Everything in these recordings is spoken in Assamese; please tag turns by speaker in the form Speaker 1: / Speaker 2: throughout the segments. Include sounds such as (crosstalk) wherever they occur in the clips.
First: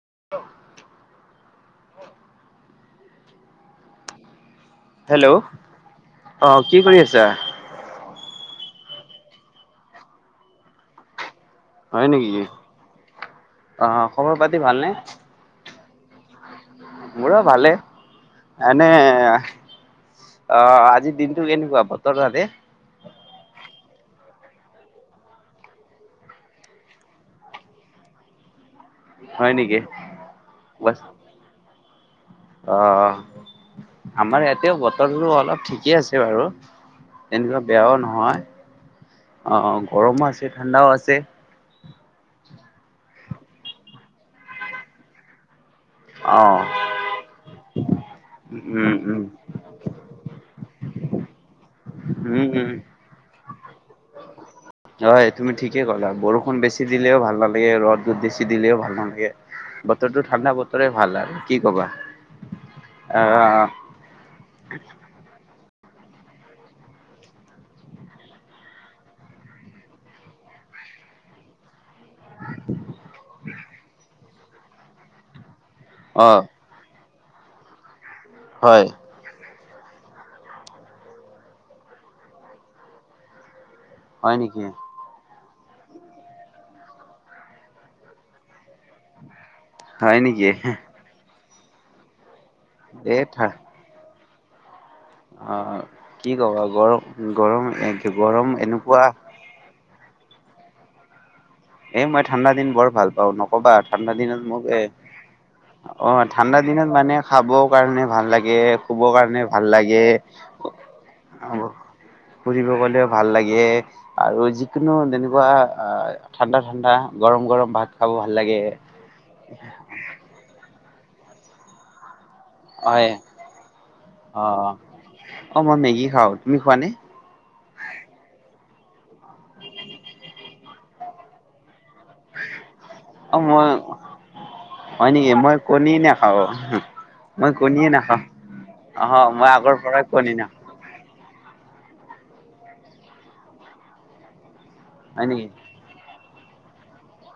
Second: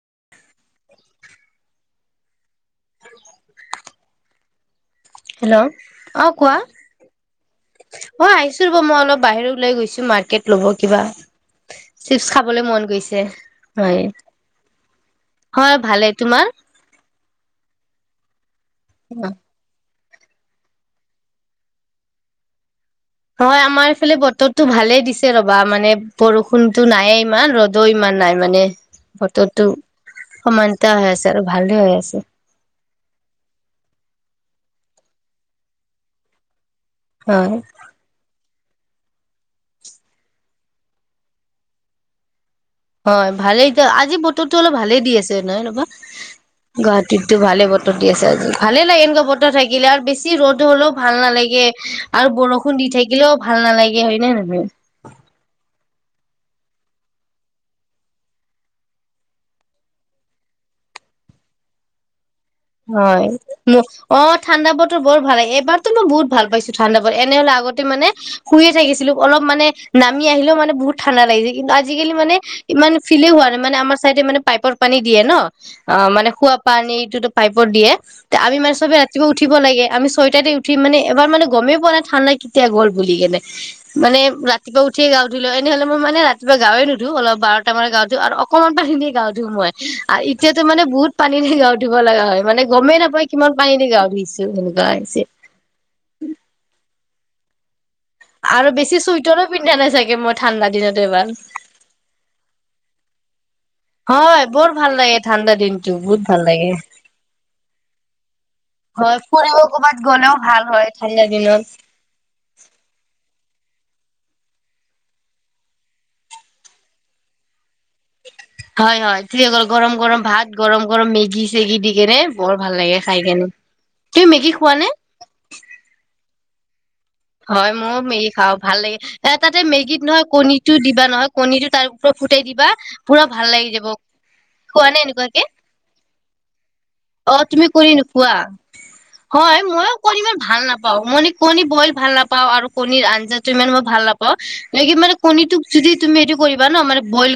Speaker 1: (unintelligible) হেল্ল' অ' কি কৰি আছা?
Speaker 2: অ' আহিছো ৰব। মই অলপ বাহিৰ ওলাই গৈছো মাৰ্কেট ল'ব কিবা।
Speaker 1: হয়
Speaker 2: চিপছ
Speaker 1: নেকি
Speaker 2: খাবলৈ মন গৈছে।
Speaker 1: অ খবৰ পাতি ভালনে
Speaker 2: হয়-হয়, ভালে। তোমাৰ?
Speaker 1: মোৰো ভালেই এনে অ' আজি দিনতো কেনেকুৱা বতৰ তাতে?
Speaker 2: হয় আমাৰফালে বতৰটো ভালেই দিছে ৰ'বা মানে বৰষুণতো নায়ে ইমান, ৰ'দো ইমান নাই মানে।
Speaker 1: হয়
Speaker 2: বতৰটো
Speaker 1: নেকি?
Speaker 2: সমানতা
Speaker 1: ৱাচ,
Speaker 2: হৈ আছে আৰু ভালে হৈ আছে
Speaker 1: অ' আমাৰ ইয়াতেও বত তৰটো অলপ ঠিকে আছে বাৰু।
Speaker 2: হয়
Speaker 1: তেনকুৱা বেয়াও নহয়। অ' গৰমো আছে, ঠাণ্ডাও আছে।
Speaker 2: হয় ভালেই দিয়। আজি বতৰতো অলপ ভালেই দি আছে নাই নবা।
Speaker 1: অ
Speaker 2: গুৱাহাটীতো ভালে বতৰ দি আছে আজি। ভালে
Speaker 1: উম
Speaker 2: লাগে
Speaker 1: উম
Speaker 2: এনেকুৱা বতৰ থাকিলে আৰু বেছি ৰ'দ হ'লেও ভাল নালাগে। আৰু
Speaker 1: উম উম
Speaker 2: বৰষুণ দি থাকিলেও ভাল নালাগে হয় নে নহয়?
Speaker 1: ঠিয়ে কলা। বৰষুণ বেছি দিলেও ভাল নালাগে, ৰ'দ বেছি দিলেও ভাল নালাগে, বতৰটো ঠাণ্ডা বতৰে ভাল আৰু কি ক'বা।
Speaker 2: হয়।
Speaker 1: আহ
Speaker 2: উ অ' ঠাণ্ডা বতৰ বৰ ভাল লাগে, এইবাৰ তাত মই বহুত ভাল পাইছো ঠাণ্ডা পৰে। এনেহলে আগতে মানে শুইয়ে থাকিছিলো অলপ মানে নামি আহিলেও মানে বহুত ঠাণ্ডা লাগিজি কিন্তু আ আজিকালি মানে ইমান ফিলেই হোৱা নাই। মানে আমাৰ চাইডে মানে পাইপৰ পানী দিয়ে ন। অ' মানে খোৱা পানীটোতো পাইপত দিয়ে। ত আম মানে
Speaker 1: হয়
Speaker 2: চবে ৰাতিপুৱা উঠি উঠিব লাগে আমি ছয়টাতে উঠি মানে এবাৰ মানে গমেই পোৱা নাই ঠাণ্ডা কেতিয়া গ'ল বুলি কেনে। মানে
Speaker 1: হয় নেকি?
Speaker 2: ৰাতিপুৱা উঠিয়ে গা ধোলো এনে হ'লে মই মানে ৰাতিপুৱা গায়ে নুধো বাৰটা মান গা ধো আৰু অকণমান পানী গা ধো মই
Speaker 1: হয় নেকি?
Speaker 2: এতিয়াতো মানে বহুত পানী (unintelligible) লগা হয়। মানে গমেই
Speaker 1: এই
Speaker 2: নাপায়
Speaker 1: ঠা
Speaker 2: কিমান পানী দি গা ধুই আছে। গাই
Speaker 1: অ কি ক বা গ গৰম এক
Speaker 2: আৰু বেছি চুইটাৰো পিন্ধা নাই চাগে তে মই ঠাণ্ডা দিনত এবাৰ।
Speaker 1: এ মই ঠাণ্ডা দিন বৰ ভাল পাওঁ ন কবা ঠাণ্ডা দিনত
Speaker 2: হয়
Speaker 1: মোক
Speaker 2: বৰ
Speaker 1: এ
Speaker 2: ভাল লাগে ঠাণ্ডা দিনটো
Speaker 1: অ
Speaker 2: বহুত ভাল
Speaker 1: ঠাণ্ডা
Speaker 2: লাগে
Speaker 1: দিনত মানে খাব কাৰণে ভাল লাগে শুব
Speaker 2: হয়
Speaker 1: কাৰণে
Speaker 2: ফুৰিব
Speaker 1: ভাল
Speaker 2: ক'ৰবাত
Speaker 1: লাগে
Speaker 2: গ'লেও ভাল হয় ঠাণ্ডা দিনত
Speaker 1: ফুৰিব গলেও ভাল লাগে। দিয়ে আৰু যিকোনো তেনেকুৱা আ ঠাণ্ডা ঠাণ্ডা গৰম গৰম ভাত খাব ভাল লাগে।
Speaker 2: হয় হয় ঠিকে গৰম গৰম ভাত গৰম গৰম মেগী চেগি দি কেনে বৰ ভাল লাগে
Speaker 1: হয়
Speaker 2: খাই কেনে। তুমি মেগী
Speaker 1: অ'
Speaker 2: খোৱা নে?
Speaker 1: অ' মই মেগী খাওঁ, তুমি খোৱা নে?
Speaker 2: হয়, ময়ো মেগী খাওঁ ভাল লাগে এ তাতে মেগীত নহয় কণীটো দিবা নহয় কণীটো তাৰ ফুটাই দিবা পুৰা
Speaker 1: অ'
Speaker 2: ভাল
Speaker 1: মই
Speaker 2: লাগি যাব খোৱা নে
Speaker 1: হয় নেকি?
Speaker 2: এনেকুৱাকে।
Speaker 1: মই কণী নাখাওঁ,
Speaker 2: অ
Speaker 1: মই
Speaker 2: তুমি
Speaker 1: কণীয়ে
Speaker 2: কণী
Speaker 1: নাখাওঁ।
Speaker 2: নোখোৱা।
Speaker 1: অহ মই
Speaker 2: হয়
Speaker 1: আগৰ
Speaker 2: ময়ো
Speaker 1: পৰাই
Speaker 2: কণী ইমান
Speaker 1: কনিনা
Speaker 2: ভাল নাপাও মই কণী বইল ভাল নাপাও আৰু কণীৰ আঞ্জা টো ইমান মই ভাল নাপাওঁ, কি মানে
Speaker 1: হয় নেকি
Speaker 2: কণীটোক যদি তুমি এইটো কৰিবা ন মানে বইল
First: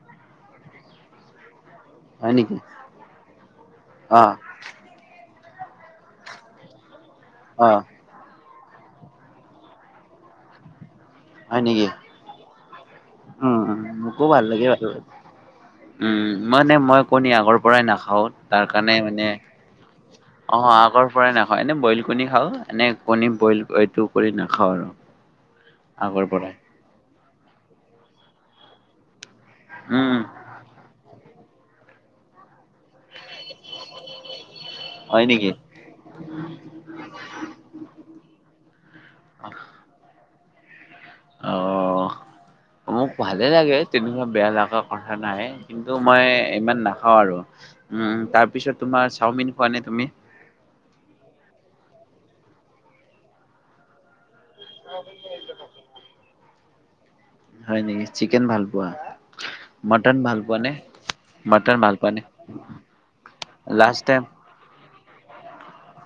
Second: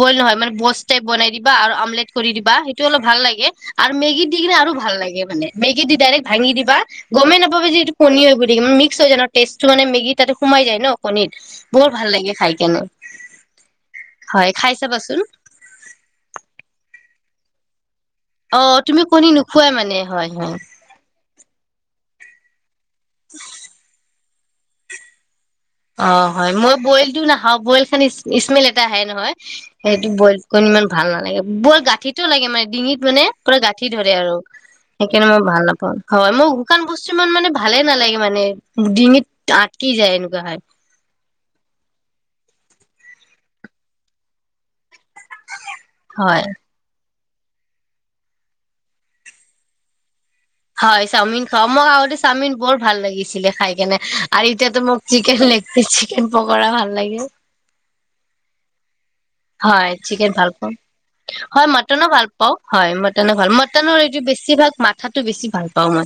Speaker 2: বইল নহয় মানে পৌজ বনাই দিবা আৰু আম- -লেট কৰি
Speaker 1: হয়
Speaker 2: দিবা
Speaker 1: নেকি
Speaker 2: সেইটো অলপ ভাল লাগে আৰু
Speaker 1: অ
Speaker 2: মেগীত দি কিনে আৰু ভাল লাগে মানে মেগী দি ডাইৰেক্ট ভাঙি দিবা, গমেই নাপাব
Speaker 1: অ
Speaker 2: য এইটো কণী হয় (unintelligible) টেষ্টটো মান মেগী ততে সোমাই যায় ন। কণীত বৰ ভাল লাগে খাই কেনে।
Speaker 1: উ মোকো ভাল
Speaker 2: হয়
Speaker 1: লাগে
Speaker 2: খাই
Speaker 1: বাৰু
Speaker 2: চাবাচোন
Speaker 1: উম মানে মই কণী আগৰ পৰাই নাখা হ
Speaker 2: অ
Speaker 1: তাৰ কাৰণে
Speaker 2: তুমি
Speaker 1: মানে
Speaker 2: কণী নোখোৱাই মানে হয় হয়
Speaker 1: অ আগৰ পৰাই নাখ হয় এনে বইল কণী খাওঁ এনে কণীৰ বইল এইটো। কৰি নাখাওঁ আৰু।
Speaker 2: অ
Speaker 1: আগৰ
Speaker 2: হয়
Speaker 1: পৰাই
Speaker 2: মই বইলটো না অ বইল খানি স্মেল এটা আহে নহয়। সেইটো
Speaker 1: উম
Speaker 2: বইল কৰি ইমান ভাল নালাগে। বৰ গাঁঠিতো লাগে মানে। ডিঙিত মানে পুৰা গাঁঠি ধৰে আৰু
Speaker 1: হয়
Speaker 2: সেইকাৰণে মই
Speaker 1: নেকি
Speaker 2: ভাল নাপাওঁ হয় মোৰ শুকান বস্তু ইমান মানে ভালে নালাগে, মানে ডিঙিত আটকি যায় এনেকুৱা হয়।
Speaker 1: অঁ, মোক ভালে লাগে তেনেকুৱা বেয়া লাগা কথা নাই। কিন্তু মই
Speaker 2: হয়
Speaker 1: ইমান না খাওঁ আৰু উম তাৰপিছত তোমাৰ, চাওমিন খোৱা নে তুমি?
Speaker 2: হয় চাওমিন খাও মোক আগতে চাওমিন বৰ ভাল লাগিছিলে খাই কেনে। আৰু এতিয়াতো মোক চিকেন লেগ পীচ চিকেন পক কৰা ভাল লাগে।
Speaker 1: হয় নেকি চিকেন ভাল পোৱা?
Speaker 2: হয়
Speaker 1: মটন
Speaker 2: চিকেন ভাল
Speaker 1: পোৱা নে
Speaker 2: পাওঁ হয়
Speaker 1: মটন
Speaker 2: মটনও
Speaker 1: পোৱা নে?
Speaker 2: ভাল পাও হয় ম মটনৰ
Speaker 1: লাষ্ট
Speaker 2: সেইটো
Speaker 1: টাইম
Speaker 2: বেছি ভালভাগ সেইটো বেছি ভাল। পাওঁ মই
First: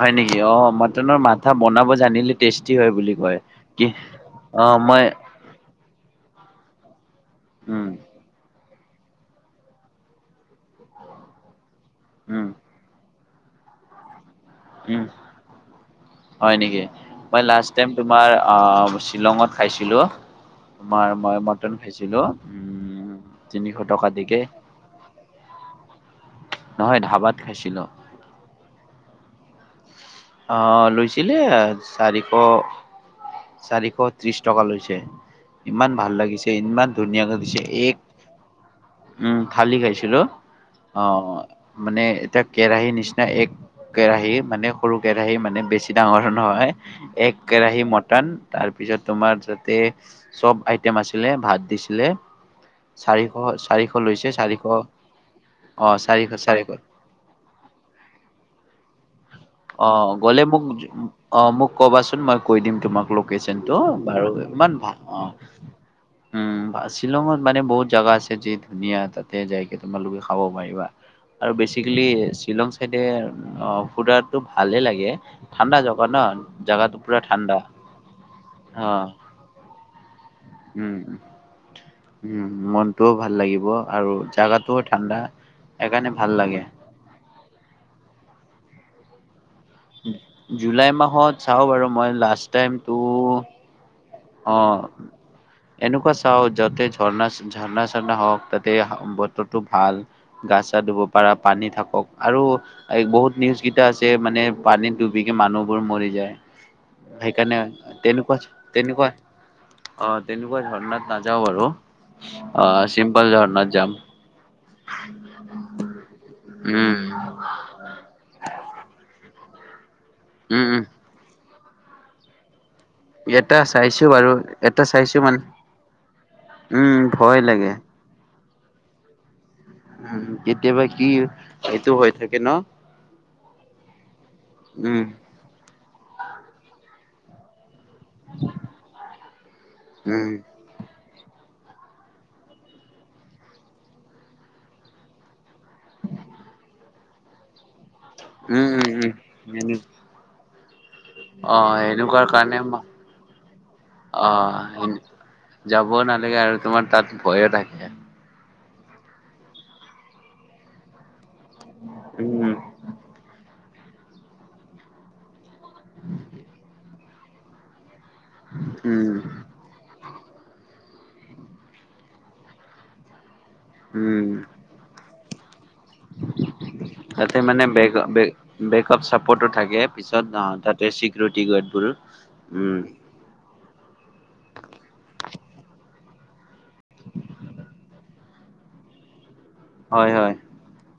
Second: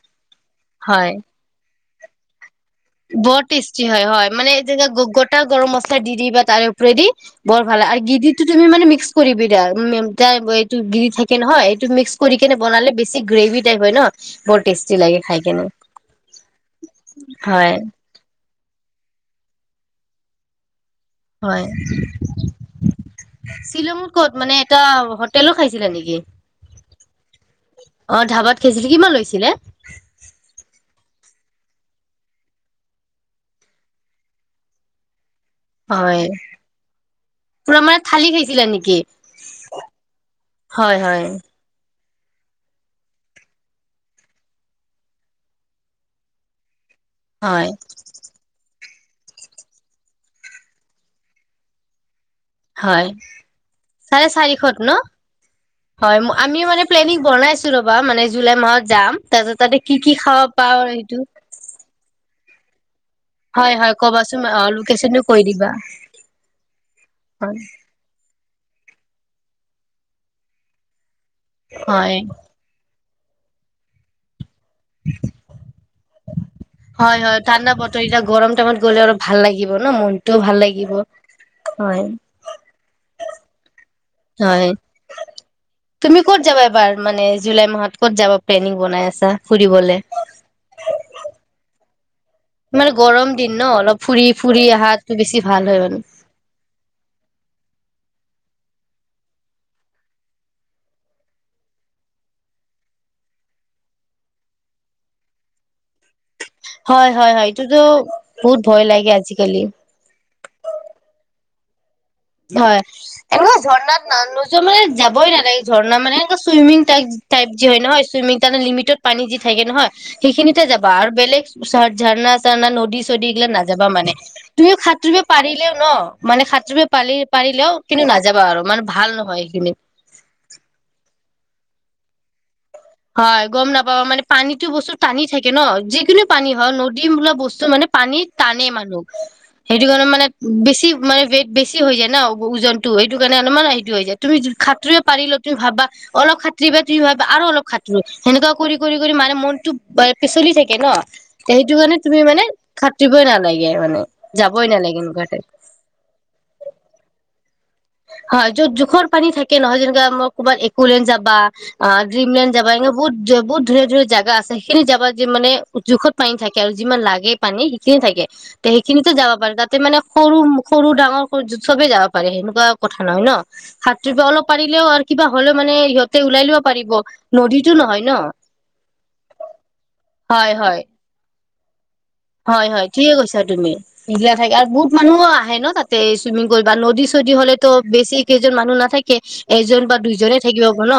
Speaker 1: হয় নেকি অ
Speaker 2: হয়
Speaker 1: মটনৰ মাথা বনাব জানিলে টেষ্টি হয় বুলি কয়
Speaker 2: বৰ টেষ্টি
Speaker 1: কি
Speaker 2: হয় হয় মানে
Speaker 1: অ,
Speaker 2: যেনে
Speaker 1: মই
Speaker 2: গোটা গৰম মছলা দি দিবা তাৰে উপৰেদি বৰ ভালে
Speaker 1: উম
Speaker 2: আৰু গিদিটো। তুমি মানে মিক্স কৰিবি দা উম তাএইটো গিৰি থাকে নহয়। মিক্স কৰি
Speaker 1: উম
Speaker 2: কেনে বনালে। ছি গ্ৰেভী টাইপ হয় ন। বৰ টেষ্টি
Speaker 1: উম
Speaker 2: লাগে খাই কেনে
Speaker 1: হয় নেকি? মই লাষ্ট
Speaker 2: হয়।
Speaker 1: টাইম তোমাৰ আহ শ্বিলঙত খাইছিলোঁ।
Speaker 2: হয়
Speaker 1: উম তিনিশ টকা
Speaker 2: শ্বিলঙত ক'ত
Speaker 1: দিকে
Speaker 2: মানে এটা হোটেলো খাইছিলে নেকি
Speaker 1: নহয় ধাবাত খাইছিলো।
Speaker 2: অ ধাবাত খাইছিলে, কিমান লৈছিলে?
Speaker 1: ছিলে চাৰিশ চাৰিশ ত্ৰিশ টকা লৈছে। ইমান ভাল
Speaker 2: হয়
Speaker 1: লাগিছে ইমান ধুনীয়াাকৈ দিছে
Speaker 2: পুৰা
Speaker 1: এক
Speaker 2: মানে থালি খাইছিলা নেকি
Speaker 1: উম থালি খাইছিলো
Speaker 2: হয়
Speaker 1: অ,
Speaker 2: হয়
Speaker 1: মানে এতিয়া কেৰাহী নিচিনা এক কেৰাহি মানে সৰু কেৰাহী মানে বেছি ডাঙৰ নহয়। এক
Speaker 2: হয়
Speaker 1: কেৰাহী মটন তাৰপিছত তোমাৰ তাতে চব আইটেম আছিলে ভাত দিছিলে
Speaker 2: হয় ন
Speaker 1: চাৰিশ চাৰিশ
Speaker 2: চাৰে
Speaker 1: লৈছে
Speaker 2: চাৰিশ ন
Speaker 1: অ'
Speaker 2: হয়
Speaker 1: চাৰিশ
Speaker 2: আমি
Speaker 1: চাৰিশ
Speaker 2: মানে প্লেনিং বনাইছো ৰবা মানে জুলাই মাহত যাম তাতে তাতে
Speaker 1: অ
Speaker 2: কি কি
Speaker 1: গ'লে
Speaker 2: খাব
Speaker 1: মোক
Speaker 2: পাওঁ সেইটো
Speaker 1: অ মোক কবাচোন মই কৈ দিম তোমাক লোকেশ্যন
Speaker 2: হয়
Speaker 1: টো
Speaker 2: হয়
Speaker 1: বাৰু
Speaker 2: কবাচোন অ
Speaker 1: ইমান ভাল অ
Speaker 2: লোকেশচনটো কৈ দিবা
Speaker 1: উম শ্বিলঙত
Speaker 2: হয়
Speaker 1: মানে বহুত জাগা আছে যিহেতু ধুনীয়া তাতে যাইকে তোমালোকে খাব পাৰিবা আৰু বেচিকেলি
Speaker 2: হয়
Speaker 1: শ্বিলং চাইড এ অ সুদাত টো ভালে লাগে ঠাণ্ডা জাগা ন জাগাটো পুৰা
Speaker 2: হয় হয়
Speaker 1: ঠাণ্ডা
Speaker 2: বতৰ এতিয়া গৰম টাইমত
Speaker 1: অ
Speaker 2: গ'লে অলপ ভাল লাগিব ন মনটোও ভাল লাগিব
Speaker 1: উম
Speaker 2: হয়
Speaker 1: উম মনটো ভাল লাগিব আৰু
Speaker 2: হয়
Speaker 1: জাগাটোও ঠাণ্ডা। সেইকাৰণে
Speaker 2: তুমি
Speaker 1: ভাল
Speaker 2: ক'ত
Speaker 1: লাগে।
Speaker 2: যাবা এবাৰ মানে জুলাই মাহত ক'ত যাবা প্লেনিং বনাই আছা ফুৰিবলে
Speaker 1: জুলাই মাহত চাওঁ বাৰু মই লাষ্ট
Speaker 2: মানে
Speaker 1: টাইমতো
Speaker 2: গৰম দিন ন অলপ ফুৰি
Speaker 1: অ
Speaker 2: ফুৰি অহাটো বেছি ভাল হয় মানে
Speaker 1: এনেকুৱা চাও যাতে ঝৰ্ণা ঝৰ্ণা ঝৰ্ণা হওক তে অহা বতৰটো ভাল গা চা ধুব পাৰা পানী থাকক আৰু বহুত নিউজ কেইটা আছে মানে পানীত ডুবিকে মানুহবোৰ মৰি যায়
Speaker 2: হয় হয় হয়
Speaker 1: সেইকাৰণে
Speaker 2: এইটোতো
Speaker 1: তেনেকুৱা
Speaker 2: বহুত ভ
Speaker 1: তেনেকুৱা অ তেনেকুৱা ধৰ্ণাত নাযাওঁ বাৰু অ
Speaker 2: হয়
Speaker 1: চিম্পল
Speaker 2: এনেকুৱা
Speaker 1: যাম
Speaker 2: ঝৰ্ণাত নানো যো মানে যাবই নালাগে ঝৰৰ্ণা মানে চুইমিং
Speaker 1: উম।
Speaker 2: টাইপ যি হয় নহয় চুইমিং তে লিমিটত পানী থাকে নহয়
Speaker 1: উম
Speaker 2: সেইখিনিতে
Speaker 1: উম
Speaker 2: যাবা আৰু বেলেগ পিছত ঝৰণা চৰণা নদী নদী চদি ইগিলাত
Speaker 1: এটা
Speaker 2: নাযাবা
Speaker 1: চাইছো
Speaker 2: মানে
Speaker 1: বাৰু
Speaker 2: তুমিও
Speaker 1: এটা চাইছো
Speaker 2: সাঁতৰিবও
Speaker 1: মানে
Speaker 2: পাৰিলেও ন মানে সাঁতৰিব
Speaker 1: উম
Speaker 2: তুমি
Speaker 1: ভয় লাগে।
Speaker 2: পাৰিলেও কিন্তু নাযাবা যাবা আৰু মানে ভাল নহয় যিখিনিত
Speaker 1: উন কেতিয়াবা কি এইটো হৈ থাকে ন
Speaker 2: হয় গম নাপাবা মানে পানীতো বস্তুত
Speaker 1: উম
Speaker 2: টানি থাকে ন যিকোনো পানী হয়ক নদী দিম বোলা বস্তু মানে পানী টানে মানুহক সেইটো মানে
Speaker 1: উম
Speaker 2: বেছি মানে ৱেইট বেছি হৈ যায় ন ওজনতটো সেইটো কাৰণে অলপমান হেৰিটো হৈ যায় তুমি সাঁতুৰিব পাৰিলা তুমি ভাববা অলপ খাঁতৰি বাত'ৰি হয় বা আৰু অলপ খাতৰি সেনেকুৱা
Speaker 1: উম
Speaker 2: কৰি কৰি কৰি মানে মনতটো পিচলি থাকে কে ন সেইটো
Speaker 1: আহ
Speaker 2: কাৰণে তুমি
Speaker 1: সেনেকুৱা
Speaker 2: মানে
Speaker 1: কাৰণে ম
Speaker 2: খাতৰিবই নালাগে মানে যাবই
Speaker 1: আহ
Speaker 2: নালাগে এনেকুৱা টাইপ
Speaker 1: যাবও নালাগে আৰু তোমাৰ তাত ভয়ও নাই
Speaker 2: হয় য'ত জোখৰ পানী থাকে নহয় যেনেকা ম ক'ৰবাত একোলেন যাবা অ
Speaker 1: উম
Speaker 2: ড্ৰিমললেণ্ড যাবা এনে বহুত বহুত ধুনীয়া ধুনীয়া জাগা আছে সেইখিনি জাবা য যে মানে জোখত পানী থাকে আৰু যিমান খিনি থাকে তে সেইখিনিতে
Speaker 1: উম
Speaker 2: যাব পাৰে, তাতে মানে সৰু সৰু ডাঙৰ সবে যাব পাৰে সেনেকুৱা কথা নহয় ন। সাতুৰিব
Speaker 1: উম
Speaker 2: অলপ পাৰিলেও আৰু কিবা হলো।
Speaker 1: তাতে মানে
Speaker 2: নদীতো
Speaker 1: বেক
Speaker 2: নহয় ন
Speaker 1: বেকপ চাপৰ্টো থাকে পিছত
Speaker 2: হয়
Speaker 1: আহ
Speaker 2: হয়
Speaker 1: তাতে চিকিউৰিটি গাৰ্ড বোৰ।
Speaker 2: হয় হয় ঠিকে কৈছা তুমি সেগিলা ঠাইত আৰু বহুত মানুহো আহে ন তাতে চুইমিং কৰিবা নদী চদী হলেতো বেছি কেইজন মানুহ নথাকে। এজন বা
Speaker 1: হয় হয়
Speaker 2: দুইজনেই থাকিব গ ন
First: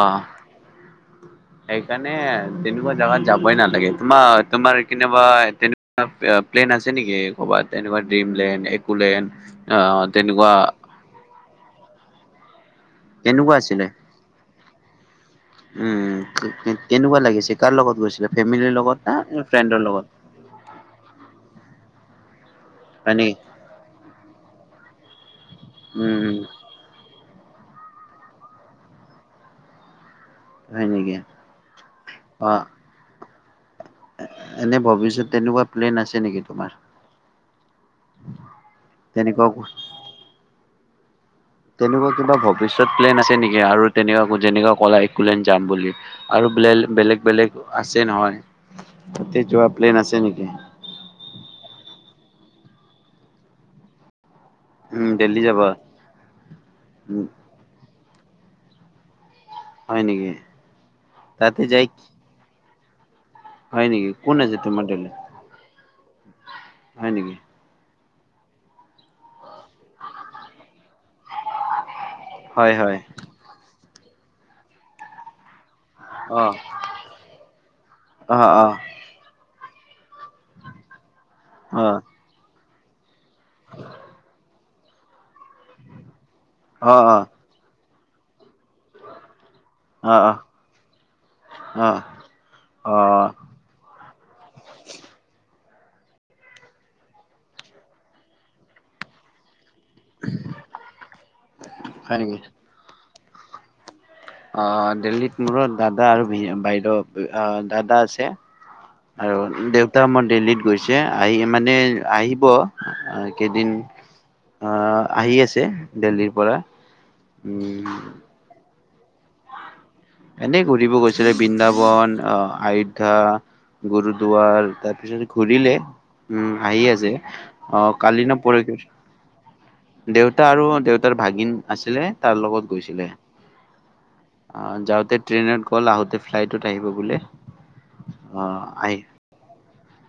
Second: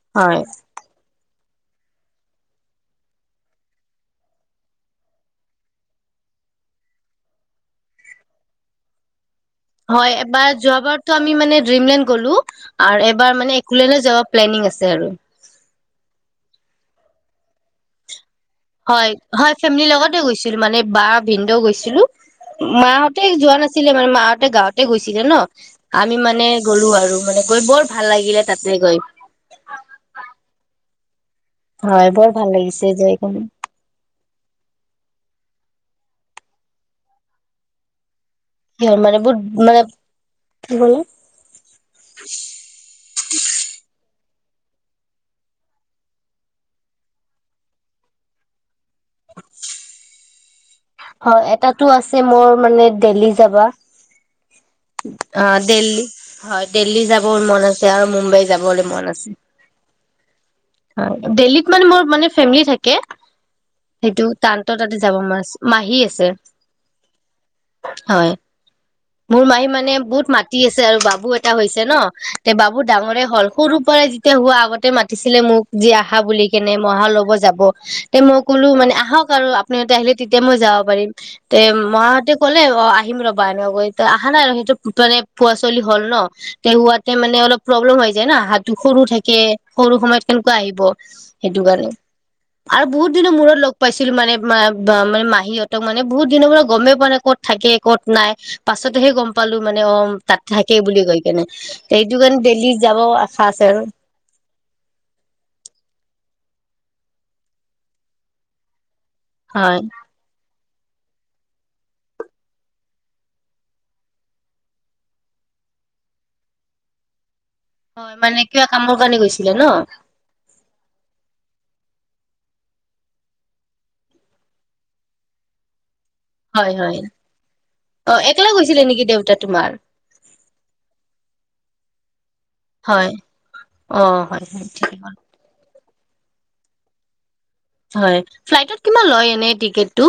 Speaker 1: অ
Speaker 2: হয়।
Speaker 1: সেইকাৰণে তেনেকুৱা জাগাত যাবই নালাগে, তোমাৰ তোমাৰ কেনেবা তেনেুৱা প্লেন আছে নেকি ক'বাত তেনেকুৱা ড্ৰীমলেণ্ড, একলেণ্ড।
Speaker 2: হয় এবাৰ যোৱ বাৰতো আমি মানে ডিমলেণ্ড গ'লো। আৰু এবাৰ
Speaker 1: কেনেকুৱা
Speaker 2: মানে
Speaker 1: আছিলে?
Speaker 2: একোলাণ্ড যাব প্লেনিং আছে। আছে আৰু
Speaker 1: উম তেনেকুৱা লাগিছে কাৰ লগত গৈছিলা?
Speaker 2: হয় হয় ফেমিলি লগতে গৈছিলো মানে বা ভিনদেউ গৈছিলো
Speaker 1: হয়
Speaker 2: মাহতে
Speaker 1: নেকি
Speaker 2: যোৱা নাছিলে মানে মাহঁতে গাঁৱত ততে গৈছিলে ন। আমি
Speaker 1: উম
Speaker 2: মানে গ'লো আৰু। মানে গৈ বৰ ভাল লাগিলে তাতে গৈ।
Speaker 1: হয় নেকি।
Speaker 2: হয় বৰ ভাল
Speaker 1: অ
Speaker 2: লাগিছে যাই ক।
Speaker 1: এনে ভৱিষ্যত তেনেকুৱা প্লেন আছে নেকি তোমাৰ?
Speaker 2: স মানে বহুত
Speaker 1: তেনেকুৱা
Speaker 2: মানে কি কলে?
Speaker 1: তেনেকুৱা কিবা ভৱিষ্যত প্লেন আছে নেকি আৰু তেনেকুৱা যেনেকা কলা একোলেণ্ড যাম বুলি আৰু বেলে বেলেগ বেলেগ আছে নহয়। তে যোৱা প্লেন আছে নেকি?
Speaker 2: হয় এটাতো আছে মোৰ মানে দেল্হি যাবা।
Speaker 1: উম দেল্হি
Speaker 2: অ
Speaker 1: যাবা
Speaker 2: দিল্লি হয় দিল্লী
Speaker 1: উম
Speaker 2: যাব মন আছে আৰু মুম্বাইত যাব বুলি মন আছে।
Speaker 1: হয় নেকি।
Speaker 2: হয়
Speaker 1: তাতে
Speaker 2: দেল্হীত মানে
Speaker 1: যাই
Speaker 2: মোৰ মানে ফেমলি থাকে। কে
Speaker 1: হয় নেকি
Speaker 2: সেইটো
Speaker 1: কোন আছে
Speaker 2: টান্ত
Speaker 1: তোমাৰ
Speaker 2: তাতে
Speaker 1: দেল্হিত
Speaker 2: যাব মাছ, মাহীয়ে ছে
Speaker 1: হয় নেকি?
Speaker 2: হয়। মোৰ মাহী মানে বহুত মাতি আছে আৰু বাবু এটা হৈছে ন তে
Speaker 1: হয়
Speaker 2: বাবু
Speaker 1: হয়
Speaker 2: ডাঙৰে হল সৰু পৰে যেতিয়া হোৱা আগতে মাতিছিলে মোক যি আহা
Speaker 1: অ
Speaker 2: বুলি কেনে মহা ল'ব যাব, তে
Speaker 1: অ
Speaker 2: মই
Speaker 1: অ
Speaker 2: ক'লো মানে আহক আৰু আপ (unintelligible) আহিলে তেতিয়া মই যাব পাৰিম তে
Speaker 1: অ অ
Speaker 2: মহাহঁতে ক'লে অ আহিম ৰ'বা এনেকুৱাকৈ ত আহা নাই আৰু সেইটো (inaudible) পোৱা চলি হ'ল ন তেওঁ হোৱাতে
Speaker 1: অ
Speaker 2: মানে অলপ প্ৰব্লেম হৈ যে ন হাতটো সৰু থাকে সৰু
Speaker 1: অ
Speaker 2: সময়ত
Speaker 1: অ
Speaker 2: কেনেকুৱা আহিব, সেইটো কাৰণে
Speaker 1: অ',
Speaker 2: আৰু বহুত
Speaker 1: অ',
Speaker 2: দিনৰ মূৰত লগ পাইছো ছিল মানে মানে মাহীহঁতক মানে বহুত দিনৰ পৰা গমেই পোৱা নে ক'ত থাকে ক'ত নাই, পাছতহে গম পালো মানে অ তাত থাকে বুলি কৈ কেনে সেইটো
Speaker 1: হয়
Speaker 2: কাৰণে দেলহী যাব আশা আছে আৰু
Speaker 1: আহ দেল্লীত মোৰো দাদা আৰু বাইদেউ অ দাদা আছে আৰু
Speaker 2: হয়
Speaker 1: দেউতা মোৰ দেল্লীত গৈছে। আহি মানে আহিব, কেইদিন অ আহি আছে দেল্হীৰ পৰা
Speaker 2: হয় মানে কিবা
Speaker 1: (unintelligible)
Speaker 2: কামৰ কাৰণে গৈছিলে ন?
Speaker 1: এনে ঘূৰিব গৈছিলে বৃন্দাবন অ আয়োধ্যা গুৰুদুৱাৰ তাৰপিছত ঘূৰিলে উম
Speaker 2: হয়
Speaker 1: হাঁহি
Speaker 2: হয়
Speaker 1: আছে অ কালি ন
Speaker 2: একলা
Speaker 1: পৰা,
Speaker 2: গৈছিলে নেকি দেউতা তোমাৰ
Speaker 1: দেউতা আৰু দেউতাৰ ভাগিন আছিলে তাৰ লগত গৈছিলে,
Speaker 2: হয় অ হয় হয়
Speaker 1: আহ
Speaker 2: ঠিকে
Speaker 1: যাওঁ
Speaker 2: ক'লা
Speaker 1: ট্ৰেইনত গ'ল আহোতে ফ্লাইটত আহিব বোলে
Speaker 2: হয়
Speaker 1: অ
Speaker 2: ফ্লাইটত
Speaker 1: আহি
Speaker 2: কিমান লয় এনেই টিকেট টো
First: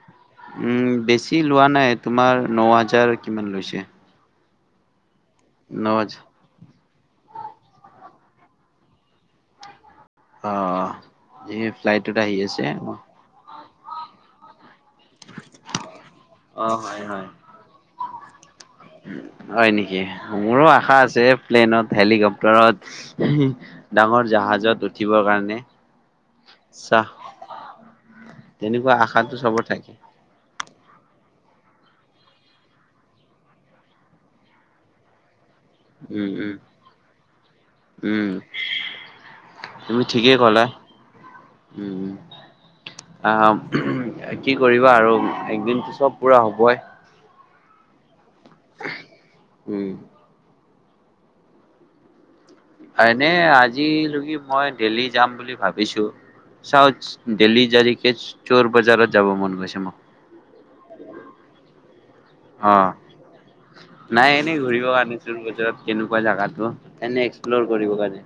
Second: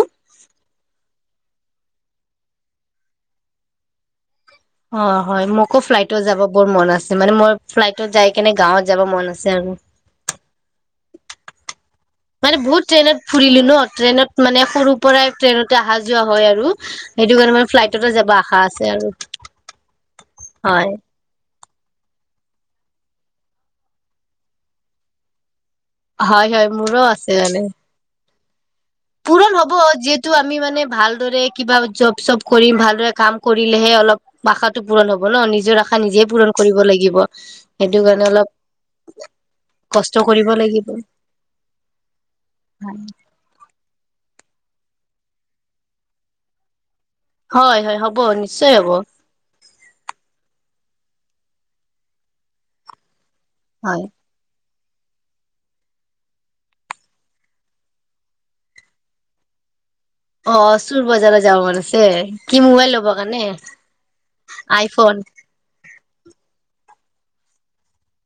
Speaker 1: উম বেছি লোৱা নাই তোমাৰ ন হাজাৰ কিমান লৈছে
Speaker 2: অঁ হয় মোকো
Speaker 1: ন
Speaker 2: ফ্লাইটত
Speaker 1: হাজাৰ
Speaker 2: যাব বৰ মন আছে মানে মই ফ্লাইটত যাই কেনে গাঁৱত যাব মন আছে আৰু
Speaker 1: অঁ এই ফ্লাইটত আহি
Speaker 2: মানে
Speaker 1: আছে
Speaker 2: বহুত ট্ৰেইনত ফুৰিলো ন ট্ৰেনত মানে সৰু পৰাই ট্ৰেইনতে অহা যোৱা হয়
Speaker 1: অ
Speaker 2: আৰু
Speaker 1: হয় হয়
Speaker 2: সেইটো কাৰণে মান ফ্লাইটতে যাবা।
Speaker 1: হয় নেকি মোৰো
Speaker 2: হয়
Speaker 1: আশা আছে। প্লেনত হেলিকপটাৰত ডাঙৰ জাহাজত উঠিবৰ কাৰণে।
Speaker 2: হয়-হয় মোৰো
Speaker 1: চাহ
Speaker 2: আছে মানে।
Speaker 1: তেনেকুৱা আশাটো
Speaker 2: পূৰণ
Speaker 1: চবৰ
Speaker 2: হ'ব
Speaker 1: থাকে
Speaker 2: যিহেতু আমি মানে ভালদৰে কিবা জব চব কৰিম ভালদৰে কাম কৰিলেহে অলপ আশাটো পূৰণ হ'ব ন নিজ নিজৰ আশা নিজে
Speaker 1: উম
Speaker 2: পূৰণ
Speaker 1: উম
Speaker 2: কৰিব লাগিব, সেইটো কাৰণে
Speaker 1: উম
Speaker 2: অলপ
Speaker 1: তুমি
Speaker 2: কষ্ট
Speaker 1: ঠিকেই
Speaker 2: কৰিব
Speaker 1: ক'লা
Speaker 2: লাগিব।
Speaker 1: উম উম আহ কি কৰিবা আৰু একদিনতো চব পুৰা হ'বই।
Speaker 2: হয়-হয় হ'ব নিশ্চয় হ'ব।
Speaker 1: উম হয়। নে
Speaker 2: হয়
Speaker 1: আজিলকি মই দেল্লী যাম বুলি ভাবিছো চাও দেল্লী জাৰিকে চোৰ বজাৰত যাব মন গৈছে মোক।
Speaker 2: অ চুৰ বজাৰ যাব মন আছে। এ কি
Speaker 1: অ
Speaker 2: মোবাইল ল'ব কাৰণে,
Speaker 1: নাই এনেই ঘূৰিব কাৰণে
Speaker 2: আইফোন?
Speaker 1: চোৰ বজাৰত কেনেকুৱা জাগাটো তেনে এক্সপ্লৰ কৰিব কাৰণে।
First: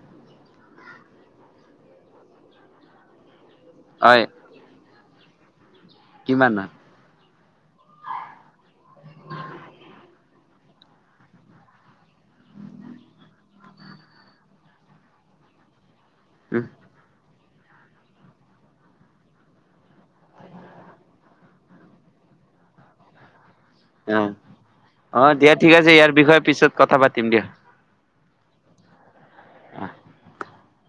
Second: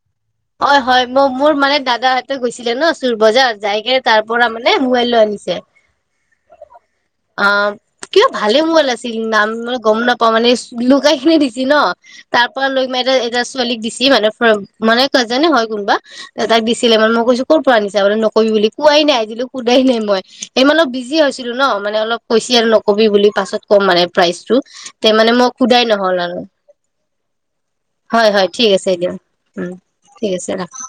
Speaker 2: অ হয় মই মোৰ মানে দাদাহঁতে গৈছিলে ন চুৰ বজাৰ। যাই কি তাৰ
Speaker 1: হয়
Speaker 2: পৰা মানে মোবাইল লৈ আনিছে।
Speaker 1: কিমান
Speaker 2: অ কিয় ভালে মোবাইল আছিল নাম মানে গম নাপ মানে লুকাই খিনি দিছি ন তাৰ পৰা লৈ মাই এ এটা ছোৱালীক দিছি মানে মানে কাজেনে হয় কোনবা। তাইক দিছিলে মানে মই কৈছো, ক'ৰ পৰা আনিছা মানে নকবি বুলি কোৱাই নাই আজিলো সোধাই নাই মই অলপ বিজি হৈছিলো ন মানে অলপ কৈছি আৰু নকবি বুলি পাছত। কম মানে
Speaker 1: অ
Speaker 2: প্ৰাইচটো তে
Speaker 1: অ
Speaker 2: মানে মই
Speaker 1: দিয়া ঠিক
Speaker 2: সোধাই
Speaker 1: আছে ইয়াৰ
Speaker 2: নহল আৰু।
Speaker 1: বিষয়ে পিছত কথা পাতিম দিয়া।
Speaker 2: হয়-হয় ঠিক আছে দিয়া। উম। ঠিক আছে ৰাখা।